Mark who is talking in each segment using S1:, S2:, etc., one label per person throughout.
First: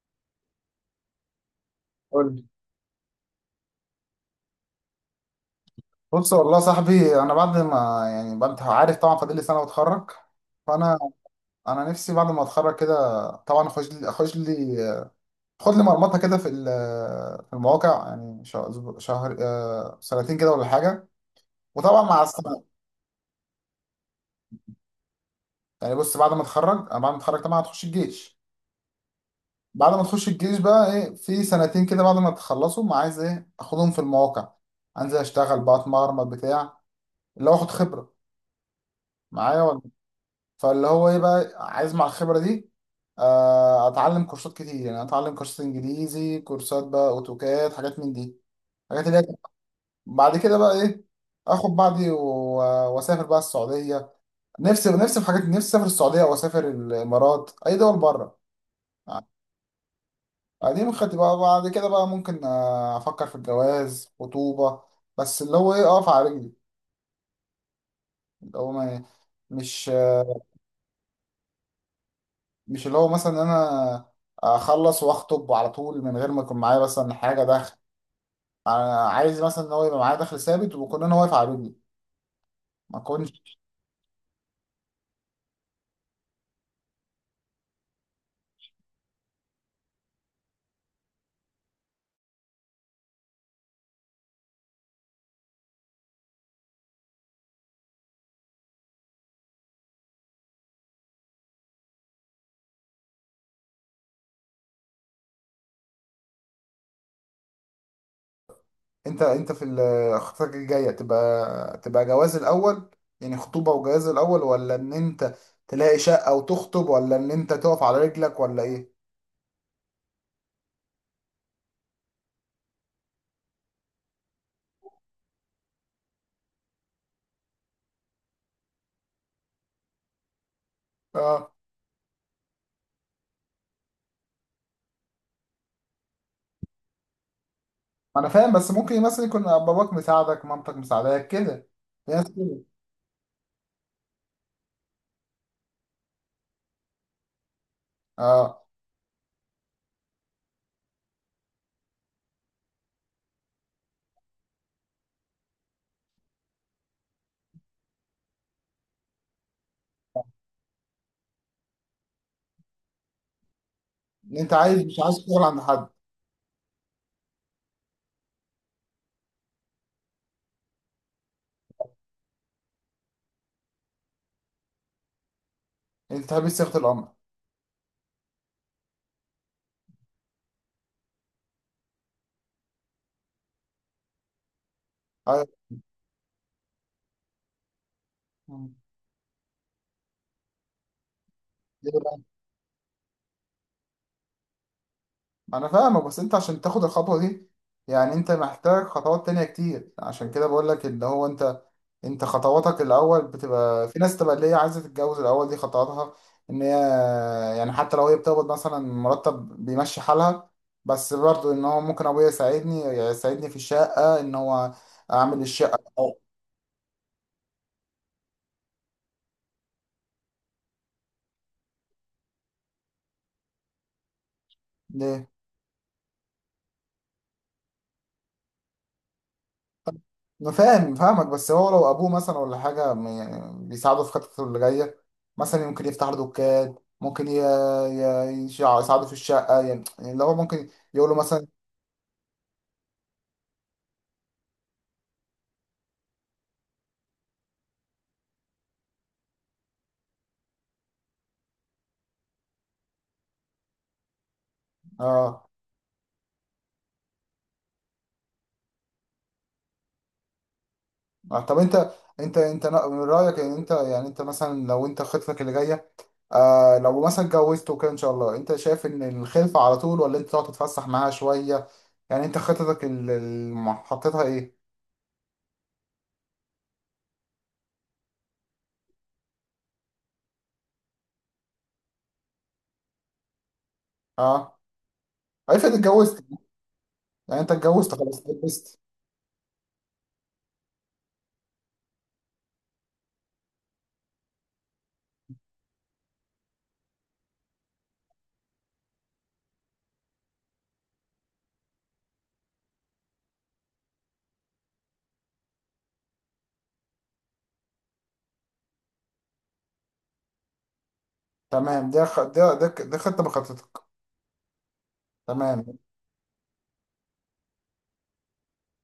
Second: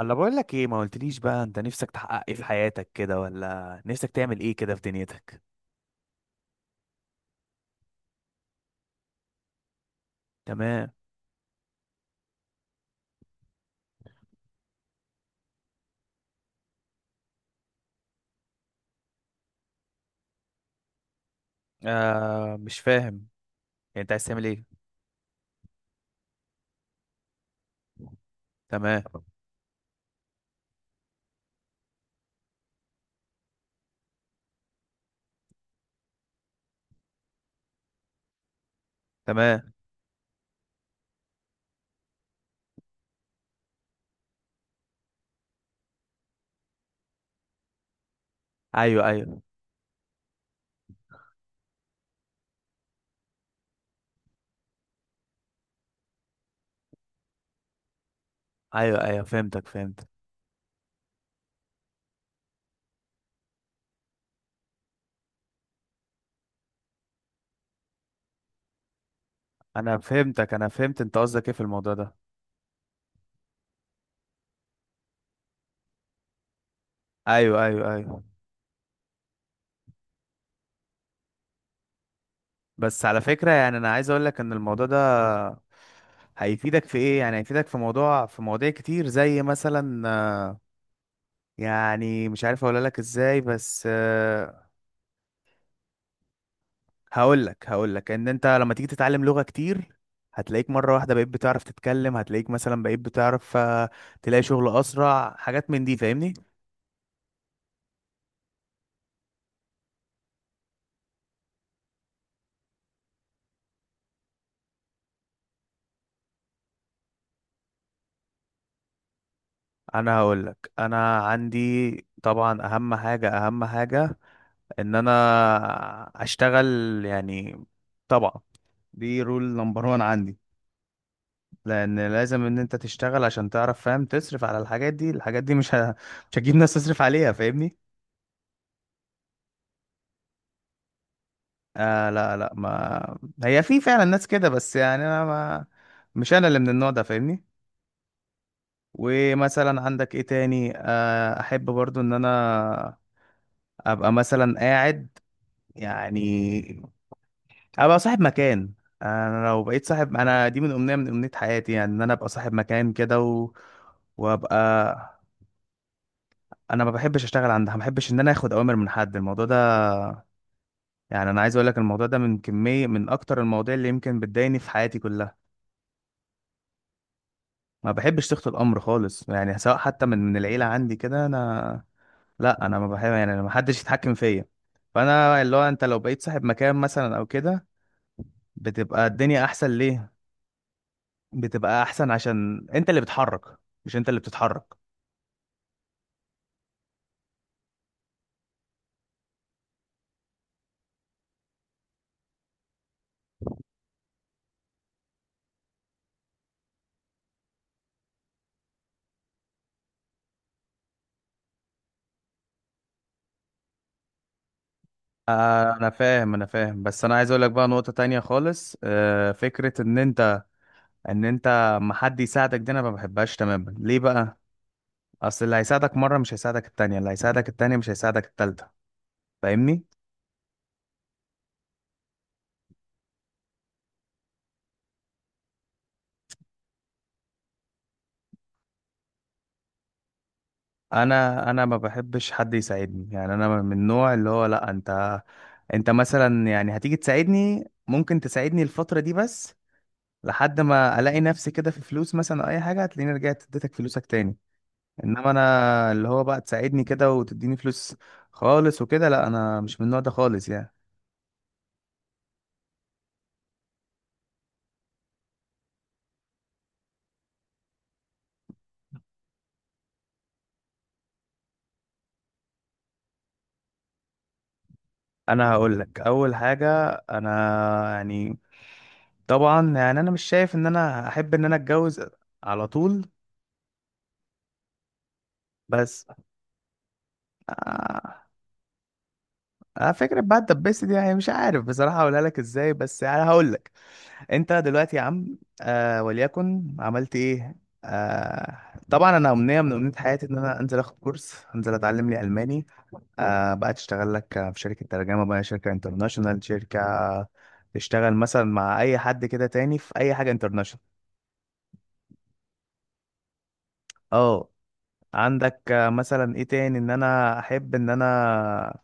S1: انا بقول لك ايه ما قلتليش بقى، انت نفسك تحقق ايه
S2: قول
S1: في
S2: لي.
S1: حياتك كده، ولا نفسك تعمل ايه كده في دنيتك؟
S2: بص والله يا صاحبي، انا بعد ما، يعني بعد عارف طبعا، فاضل لي سنه واتخرج.
S1: تمام.
S2: فانا نفسي بعد ما اتخرج كده، طبعا اخش لي خد لي مرمطه كده في المواقع، يعني شهر, شهر آه، سنتين كده ولا حاجه، وطبعا مع
S1: آه،
S2: السنه.
S1: مش فاهم. يعني انت عايز تعمل ايه؟
S2: يعني بص، بعد ما اتخرج طبعا هتخش الجيش.
S1: تمام
S2: بعد ما تخش الجيش بقى ايه، في سنتين كده بعد ما تخلصوا ما عايز ايه اخدهم في المواقع، انزل اشتغل بقى، اتمرمط بتاع اللي هو اخد خبره
S1: تمام.
S2: معايا. فاللي هو ايه بقى عايز مع الخبرة دي؟ اتعلم كورسات كتير، يعني اتعلم كورسات انجليزي، كورسات بقى اوتوكاد، حاجات من دي،
S1: ايوه،
S2: حاجات اللي هي.
S1: ايوه.
S2: بعد كده بقى ايه، اخد بعضي واسافر بقى السعودية. نفسي، نفسي في حاجات، نفسي اسافر السعودية واسافر الامارات، اي دول بره.
S1: ايوه، ايوه، فهمت.
S2: دي مخطط بقى. بعد كده بقى ممكن افكر في الجواز، خطوبة. بس اللي هو ايه، اقف على رجلي، اللي هو ما مش
S1: انا فهمت انت قصدك ايه في الموضوع ده؟
S2: مش اللي هو مثلا انا اخلص واخطب على طول من غير ما يكون معايا مثلا حاجة
S1: ايوه،
S2: دخل.
S1: ايوه، ايوه.
S2: عايز مثلا ان هو يبقى معايا دخل ثابت ويكون انا واقف على رجلي، ما
S1: بس على فكرة،
S2: اكونش.
S1: يعني انا عايز اقول لك ان الموضوع ده هيفيدك في ايه. يعني هيفيدك في موضوع في مواضيع كتير زي مثلا، يعني مش عارف اقول لك ازاي، بس هقول لك ان انت لما تيجي تتعلم لغة كتير، هتلاقيك مرة واحدة بقيت بتعرف تتكلم، هتلاقيك مثلا بقيت بتعرف، تلاقي شغل اسرع، حاجات من دي. فاهمني؟
S2: انت، خطتك الجايه تبقى جواز الاول؟ يعني خطوبه وجواز الاول؟ ولا ان انت تلاقي شقه وتخطب؟ ولا ان انت تقف على رجلك؟ ولا ايه؟
S1: انا هقول لك، انا عندي طبعا اهم حاجة، اهم حاجة ان انا اشتغل. يعني طبعا دي رول نمبر وان عندي.
S2: اه،
S1: لان لازم ان انت تشتغل عشان تعرف، فاهم، تصرف على الحاجات دي. الحاجات دي مش هتجيب ناس تصرف عليها. فاهمني؟
S2: انا فاهم، بس ممكن مثلا يكون باباك مساعدك، مامتك مساعداك كده،
S1: آه،
S2: في ناس
S1: لا، لا،
S2: كده.
S1: ما هي في فعلا ناس كده، بس يعني انا ما مش انا اللي من النوع ده. فاهمني؟
S2: اه،
S1: ومثلا عندك ايه تاني، آه، احب برضو ان انا ابقى مثلا قاعد، يعني ابقى صاحب مكان. انا لو بقيت صاحب، دي من امنية من امنية حياتي، يعني ان انا ابقى صاحب مكان كده
S2: انت عايز، مش عايز
S1: وابقى.
S2: تشتغل عند حد؟
S1: انا ما بحبش اشتغل عندها، ما بحبش ان انا اخد اوامر من حد، الموضوع ده يعني انا عايز اقول لك الموضوع ده من كمية من اكتر المواضيع اللي يمكن بتضايقني في حياتي كلها.
S2: انت تحب صيغه الامر؟
S1: ما بحبش تخت الامر خالص، يعني سواء حتى من العيله، عندي كده انا. لا، انا ما بحب، يعني أنا ما حدش يتحكم فيا. فانا اللي هو، انت لو بقيت صاحب مكان مثلا او كده،
S2: ايوه،
S1: بتبقى الدنيا احسن. ليه؟ بتبقى احسن عشان انت اللي بتحرك، مش انت اللي بتتحرك.
S2: انا فاهمك، بس انت عشان تاخد الخطوه دي يعني انت محتاج خطوات تانية كتير. عشان كده بقول لك اللي هو انت، انت خطواتك الاول بتبقى، في ناس تبقى اللي هي عايزه تتجوز الاول، دي خطواتها ان هي، يعني حتى لو هي بتقبض مثلا مرتب بيمشي حالها، بس برضه ان هو ممكن ابويا يساعدني، يساعدني في الشقه ان هو اعمل
S1: آه،
S2: الشقه
S1: انا فاهم، انا فاهم، بس انا عايز اقول لك بقى نقطه تانية خالص. فكره ان انت، ما حد يساعدك دي، انا ما بحبهاش تماما. ليه بقى؟
S2: ليه.
S1: اصل اللي هيساعدك مره مش هيساعدك التانية، اللي هيساعدك التانية مش هيساعدك التالتة. فاهمني؟
S2: انا فاهم، فاهمك، بس هو لو ابوه مثلا ولا حاجه، يعني بيساعده في خطته اللي جايه. مثلا ممكن يفتح له دكان، ممكن يساعده في الشقه، يعني يعني اللي هو ممكن يقول له مثلا.
S1: انا ما بحبش حد يساعدني، يعني انا من النوع اللي هو لا، انت مثلا يعني هتيجي تساعدني، ممكن تساعدني الفترة دي بس، لحد ما الاقي نفسي كده في فلوس مثلا او اي حاجة، هتلاقيني رجعت اديتك فلوسك تاني. انما
S2: اه.
S1: انا اللي هو بقى تساعدني كده وتديني فلوس خالص وكده، لا، انا مش من النوع ده خالص يعني.
S2: طب انت، انت من رايك ان انت، يعني انت مثلا لو انت خطتك اللي جايه، لو مثلا اتجوزت وكده ان شاء الله، انت شايف ان الخلفه على طول؟ ولا انت تقعد تتفسح معاها شويه؟ يعني انت خطتك اللي حطيتها ايه؟
S1: انا هقول لك اول حاجة. انا يعني طبعا، يعني انا مش شايف ان انا احب ان انا اتجوز على طول.
S2: اه، افرض
S1: بس
S2: اتجوزت. يعني انت اتجوزت، خلاص اتجوزت.
S1: اه، فكرة بقى الدباسة دي، يعني مش عارف بصراحة هقولها لك ازاي، بس يعني هقول لك. انت دلوقتي يا عم، وليكن عملت ايه؟ آه طبعا انا امنية من امنية حياتي ان انا انزل اخد كورس، انزل اتعلم لي الماني. بقى تشتغل لك في شركة ترجمة، بقى شركة انترناشونال، شركة تشتغل مثلا مع اي حد كده تاني في اي حاجة انترناشونال.
S2: تمام. ده خ... ده ده ك- ده خطة بخطتك.
S1: اه، عندك،
S2: تمام،
S1: مثلا ايه تاني ان انا احب ان انا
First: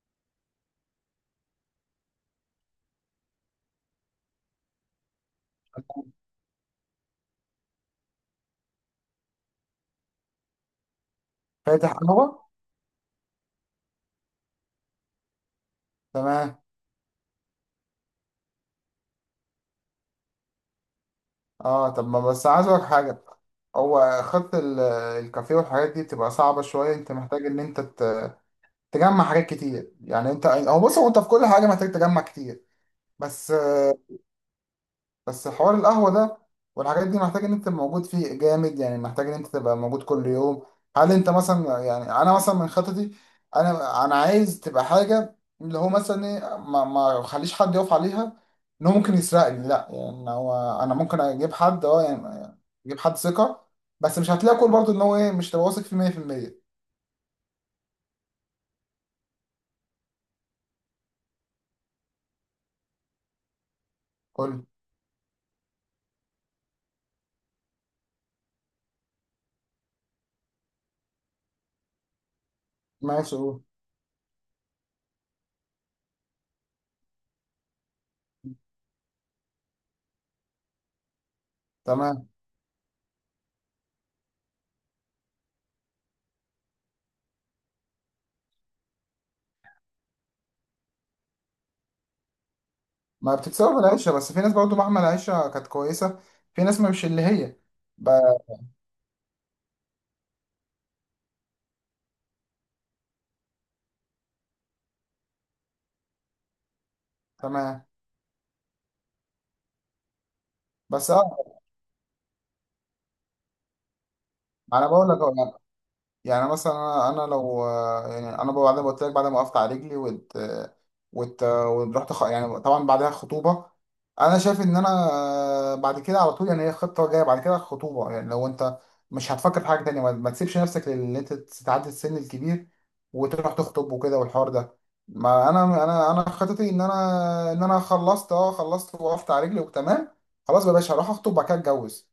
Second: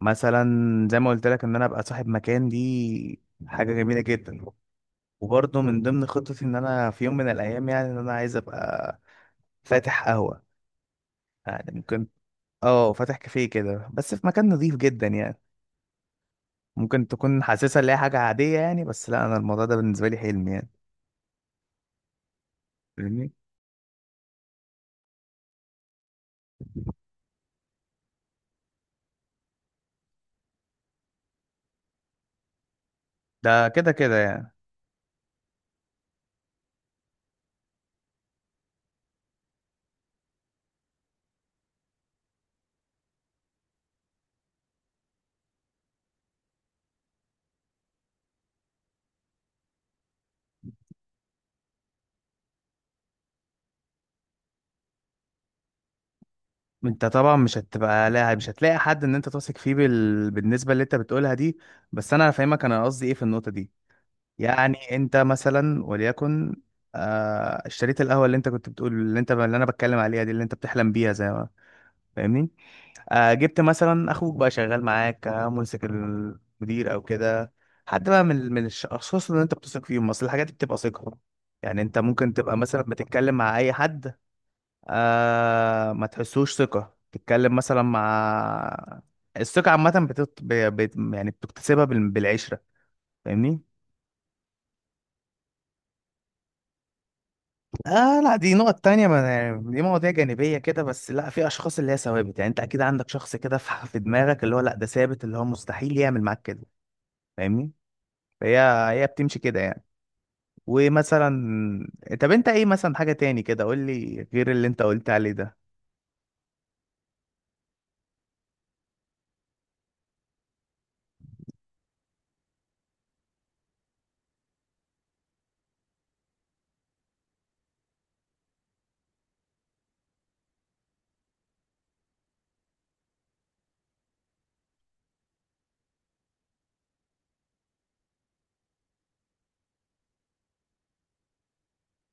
S1: مثلا، زي ما قلت لك ان انا ابقى صاحب مكان دي، حاجة جميلة جدا. وبرضه من ضمن خطتي ان انا في يوم من الايام، يعني ان انا عايز ابقى فاتح قهوة، يعني
S2: فاتح
S1: ممكن.
S2: قهوة.
S1: اه، فاتح كافيه كده بس في مكان نظيف جدا يعني.
S2: تمام.
S1: ممكن تكون حاسسها اللي هي حاجة عادية يعني، بس لا، انا الموضوع ده بالنسبة لي حلم يعني.
S2: اه، طب ما بس عايز اقولك حاجة.
S1: فاهمني؟
S2: هو الكافيه والحاجات دي بتبقى صعبة شوية، انت محتاج ان انت تجمع حاجات كتير. يعني انت، هو بص هو انت في كل حاجة محتاج تجمع كتير. بس،
S1: ده كده كده يعني.
S2: بس حوار القهوة ده والحاجات دي، محتاج ان انت تبقى موجود فيه جامد، يعني محتاج ان انت تبقى موجود كل يوم. هل انت مثلا، يعني انا مثلا من خططي، انا عايز تبقى حاجة اللي هو مثلا ايه، ما اخليش حد يقف عليها ان هو ممكن يسرقني. لا يعني هو، انا ممكن اجيب حد، يعني اجيب حد ثقة، بس مش هتلاقي كل، برضه ان هو ايه، مش تبقى واثق فيه 100%.
S1: انت طبعا مش هتبقى لا مش هتلاقي حد ان انت تثق فيه بالنسبة اللي انت بتقولها دي. بس انا هفهمك انا قصدي ايه في النقطة دي.
S2: قول.
S1: يعني انت مثلا وليكن، اشتريت القهوة اللي انت كنت بتقول، اللي انا بتكلم عليها دي، اللي انت بتحلم بيها زي ما، فاهمني؟
S2: ماشي،
S1: جبت
S2: قول.
S1: مثلا اخوك بقى شغال معاك، ممسك المدير او كده، حد بقى من الاشخاص اللي انت بتثق فيهم. اصل الحاجات دي بتبقى ثقه، يعني انت
S2: تمام.
S1: ممكن تبقى مثلا بتتكلم مع اي حد، ما تحسوش ثقه، تتكلم مثلا مع الثقه عامه، يعني بتكتسبها بالعشره.
S2: ما
S1: فاهمني؟
S2: بتتسوى بالعيشة، بس في ناس برضه مهما العيشة كانت كويسة، في ناس مش اللي هي. ب-
S1: اه لا، دي نقط تانية، ما يعني دي مواضيع جانبية كده، بس لا، في اشخاص اللي هي ثوابت، يعني انت اكيد عندك شخص كده في دماغك اللي هو لا، ده ثابت، اللي هو مستحيل يعمل معاك كده. فاهمني؟
S2: تمام،
S1: هي هي بتمشي كده يعني.
S2: بس
S1: ومثلا،
S2: اه،
S1: طب انت ايه مثلا حاجة تاني كده، قول لي غير اللي انت
S2: انا بقول
S1: قلت
S2: لك
S1: عليه
S2: أهو، يعني،
S1: ده.
S2: يعني مثلا انا، انا لو، يعني انا بعد ما قلت لك بعد ما وقفت على رجلي، يعني طبعا بعدها خطوبه. انا شايف ان انا بعد كده على طول، يعني هي خطه جايه بعد كده الخطوبه، يعني لو انت مش هتفكر في حاجه تانية ما تسيبش نفسك لان انت تتعدي السن الكبير وتروح تخطب وكده والحوار ده. ما انا خطتي ان انا ان انا خلصت، خلصت، وقفت على رجلي وتمام. خلاص بقى يا باشا، هروح اخطب وبعد كده اتجوز،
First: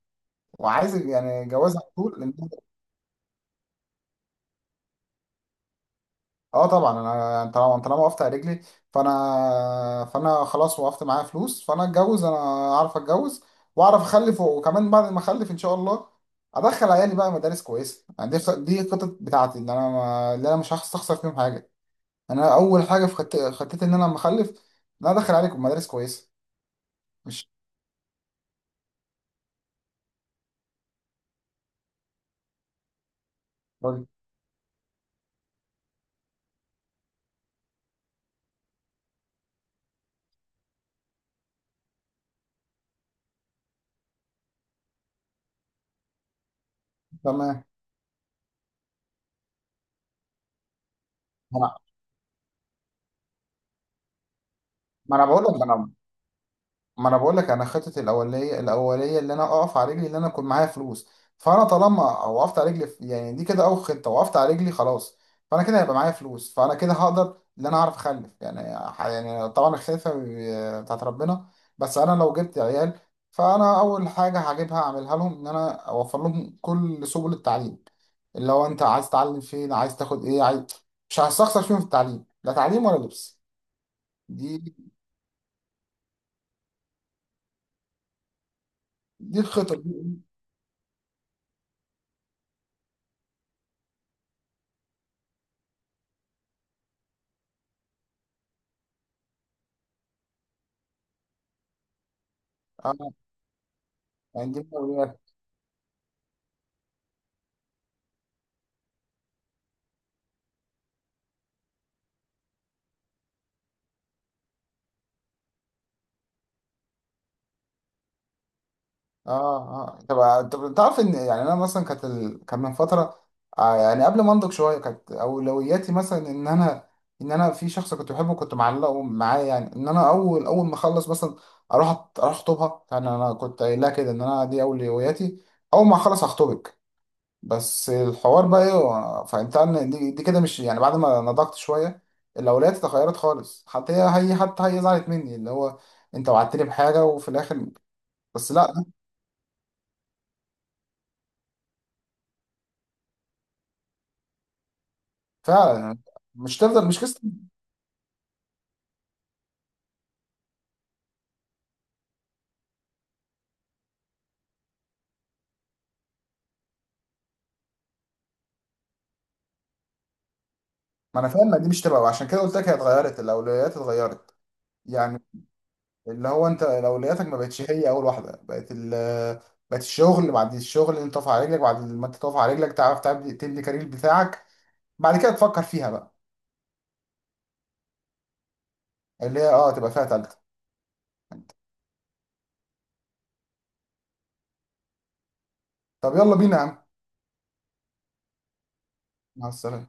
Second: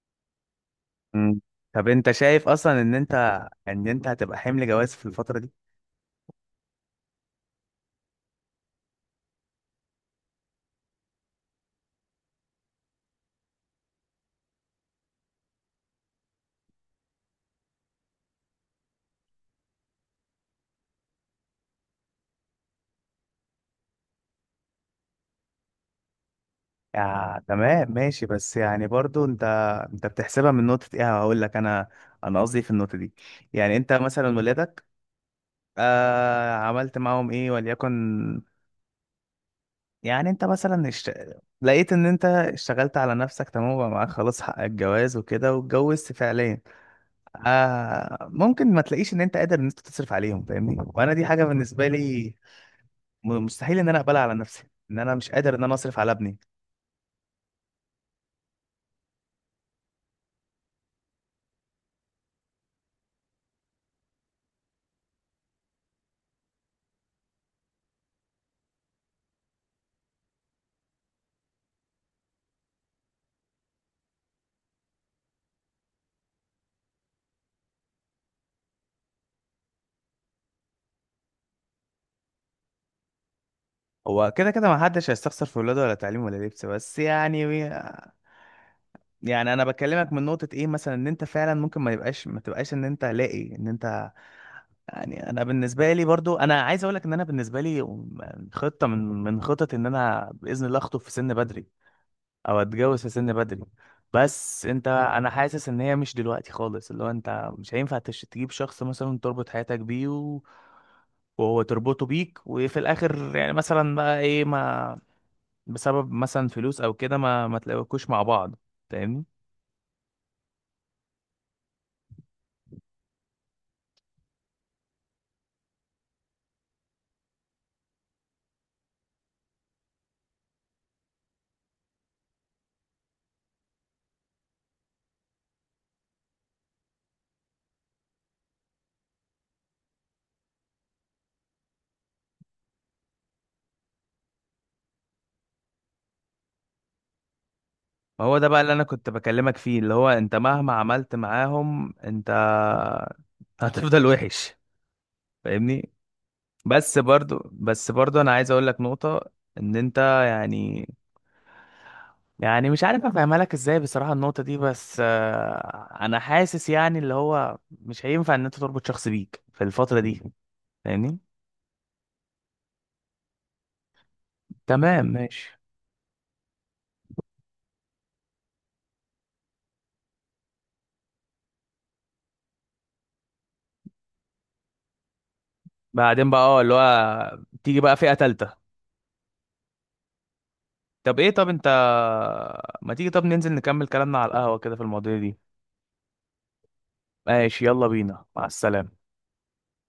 S2: وعايز
S1: مم.
S2: يعني جواز على
S1: طب انت
S2: طول.
S1: شايف اصلا ان انت هتبقى حمل جواز في الفترة دي؟
S2: اه، طبعا انا طالما انت، طالما وقفت على رجلي فانا فانا خلاص، وقفت معايا فلوس، فانا اتجوز، انا اعرف اتجوز، واعرف اخلف، وكمان بعد ما اخلف ان شاء الله ادخل عيالي بقى مدارس كويسه. يعني دي، الخطط بتاعتي ان انا ما... اللي انا مش هستخسر فيهم حاجه. يعني انا اول حاجه في خطتي ان انا لما اخلف ان انا ادخل عليكم مدارس كويسه.
S1: يا
S2: مش
S1: تمام، ماشي. بس يعني برضو انت بتحسبها من نقطة ايه؟ هقول لك انا. انا قصدي إيه في النقطة دي؟ يعني انت مثلا ولادك، عملت معاهم ايه وليكن. يعني انت مثلا لقيت ان انت اشتغلت على نفسك تمام، وبقى معاك خلاص حق الجواز وكده، واتجوزت فعليا.
S2: تمام.
S1: آه، ممكن ما تلاقيش ان انت قادر ان انت تصرف عليهم. فاهمني؟ وانا دي حاجه
S2: ما انا
S1: بالنسبه لي مستحيل ان انا اقبلها على نفسي، ان انا
S2: ما أنا
S1: مش
S2: بقول
S1: قادر ان
S2: لك
S1: انا اصرف على ابني.
S2: ما انا بقول لك، انا خطتي الاوليه، اللي انا اقف على رجلي، اللي انا اكون معايا فلوس. فانا طالما وقفت على رجلي يعني دي كده اول خطه، وقفت على رجلي خلاص. فانا كده هيبقى معايا فلوس، فانا كده هقدر ان انا اعرف اخلف، يعني يعني طبعا الخلفه بتاعت ربنا. بس انا لو جبت عيال، فانا اول حاجه هجيبها اعملها لهم ان انا اوفر لهم كل سبل التعليم، اللي هو انت عايز تتعلم فين، عايز تاخد ايه، عايز. مش هستخسر فيهم، في التعليم لا، تعليم ولا لبس.
S1: هو كده كده،
S2: دي،
S1: ما حدش هيستخسر في ولاده، ولا تعليم ولا لبس، بس يعني،
S2: دي
S1: يعني انا
S2: الخطه دي
S1: بكلمك من
S2: إيه؟
S1: نقطه ايه، مثلا ان انت فعلا ممكن ما تبقاش ان انت لاقي ان انت. يعني انا بالنسبه لي برضو، انا عايز اقول لك ان انا بالنسبه لي خطه من خطط ان انا باذن الله اخطب في سن بدري، او
S2: آه،
S1: اتجوز في سن بدري.
S2: يعني دي.
S1: بس انا حاسس ان هي مش دلوقتي خالص، اللي هو انت مش هينفع تجيب شخص مثلا تربط حياتك بيه وهو تربطه بيك، وفي الاخر يعني مثلا بقى ايه، ما بسبب مثلا فلوس او كده ما تلاقوكوش مع بعض. فاهمني؟
S2: اه، اه طب طب، انت تعرف ان، يعني انا مثلا كانت كان من فتره، يعني قبل ما انضج شويه كانت اولوياتي مثلا ان انا، ان انا في شخص كنت بحبه كنت معلقه معاه، يعني ان انا اول اول ما اخلص مثلا اروح، اروح اخطبها. يعني انا كنت قايلها كده ان انا دي اولوياتي، اول ما اخلص هخطبك. بس الحوار بقى ايه، فانت ان دي كده مش، يعني بعد ما نضجت شويه الاولويات اتغيرت خالص. حتى هي، حتى هي زعلت مني. اللي هو انت وعدتني بحاجه وفي الاخر.
S1: ما هو ده
S2: بس
S1: بقى اللي انا
S2: لا،
S1: كنت بكلمك فيه، اللي هو انت مهما عملت معاهم انت هتفضل وحش. فاهمني؟
S2: فعلا، مش تفضل،
S1: بس
S2: مش قصه.
S1: برضو بس برضو انا عايز اقول لك نقطة ان انت، يعني يعني مش عارف افهمها لك ازاي بصراحة النقطة دي. بس انا حاسس يعني اللي هو مش هينفع ان انت تربط شخص بيك في الفترة دي. فاهمني؟
S2: ما انا فاهم، ما دي مش تبقى، وعشان كده قلت لك هي اتغيرت، الاولويات اتغيرت.
S1: تمام
S2: يعني
S1: ماشي.
S2: اللي هو انت اولوياتك ما بقتش هي اول واحده، بقت ال، بقت الشغل. بعد الشغل انت تقف على رجلك، بعد ما انت تقف على رجلك تعرف تبني كارير بتاعك، بعد كده تفكر فيها بقى.
S1: بعدين بقى، اه، اللي هو تيجي بقى فئة تالتة.
S2: اللي هي اه تبقى فيها تالته.
S1: طب ايه؟ طب انت ما تيجي، طب ننزل نكمل كلامنا على القهوة كده في المواضيع دي.
S2: طب يلا بينا يا عم.
S1: ماشي، يلا بينا. مع السلامة.
S2: مع السلامه.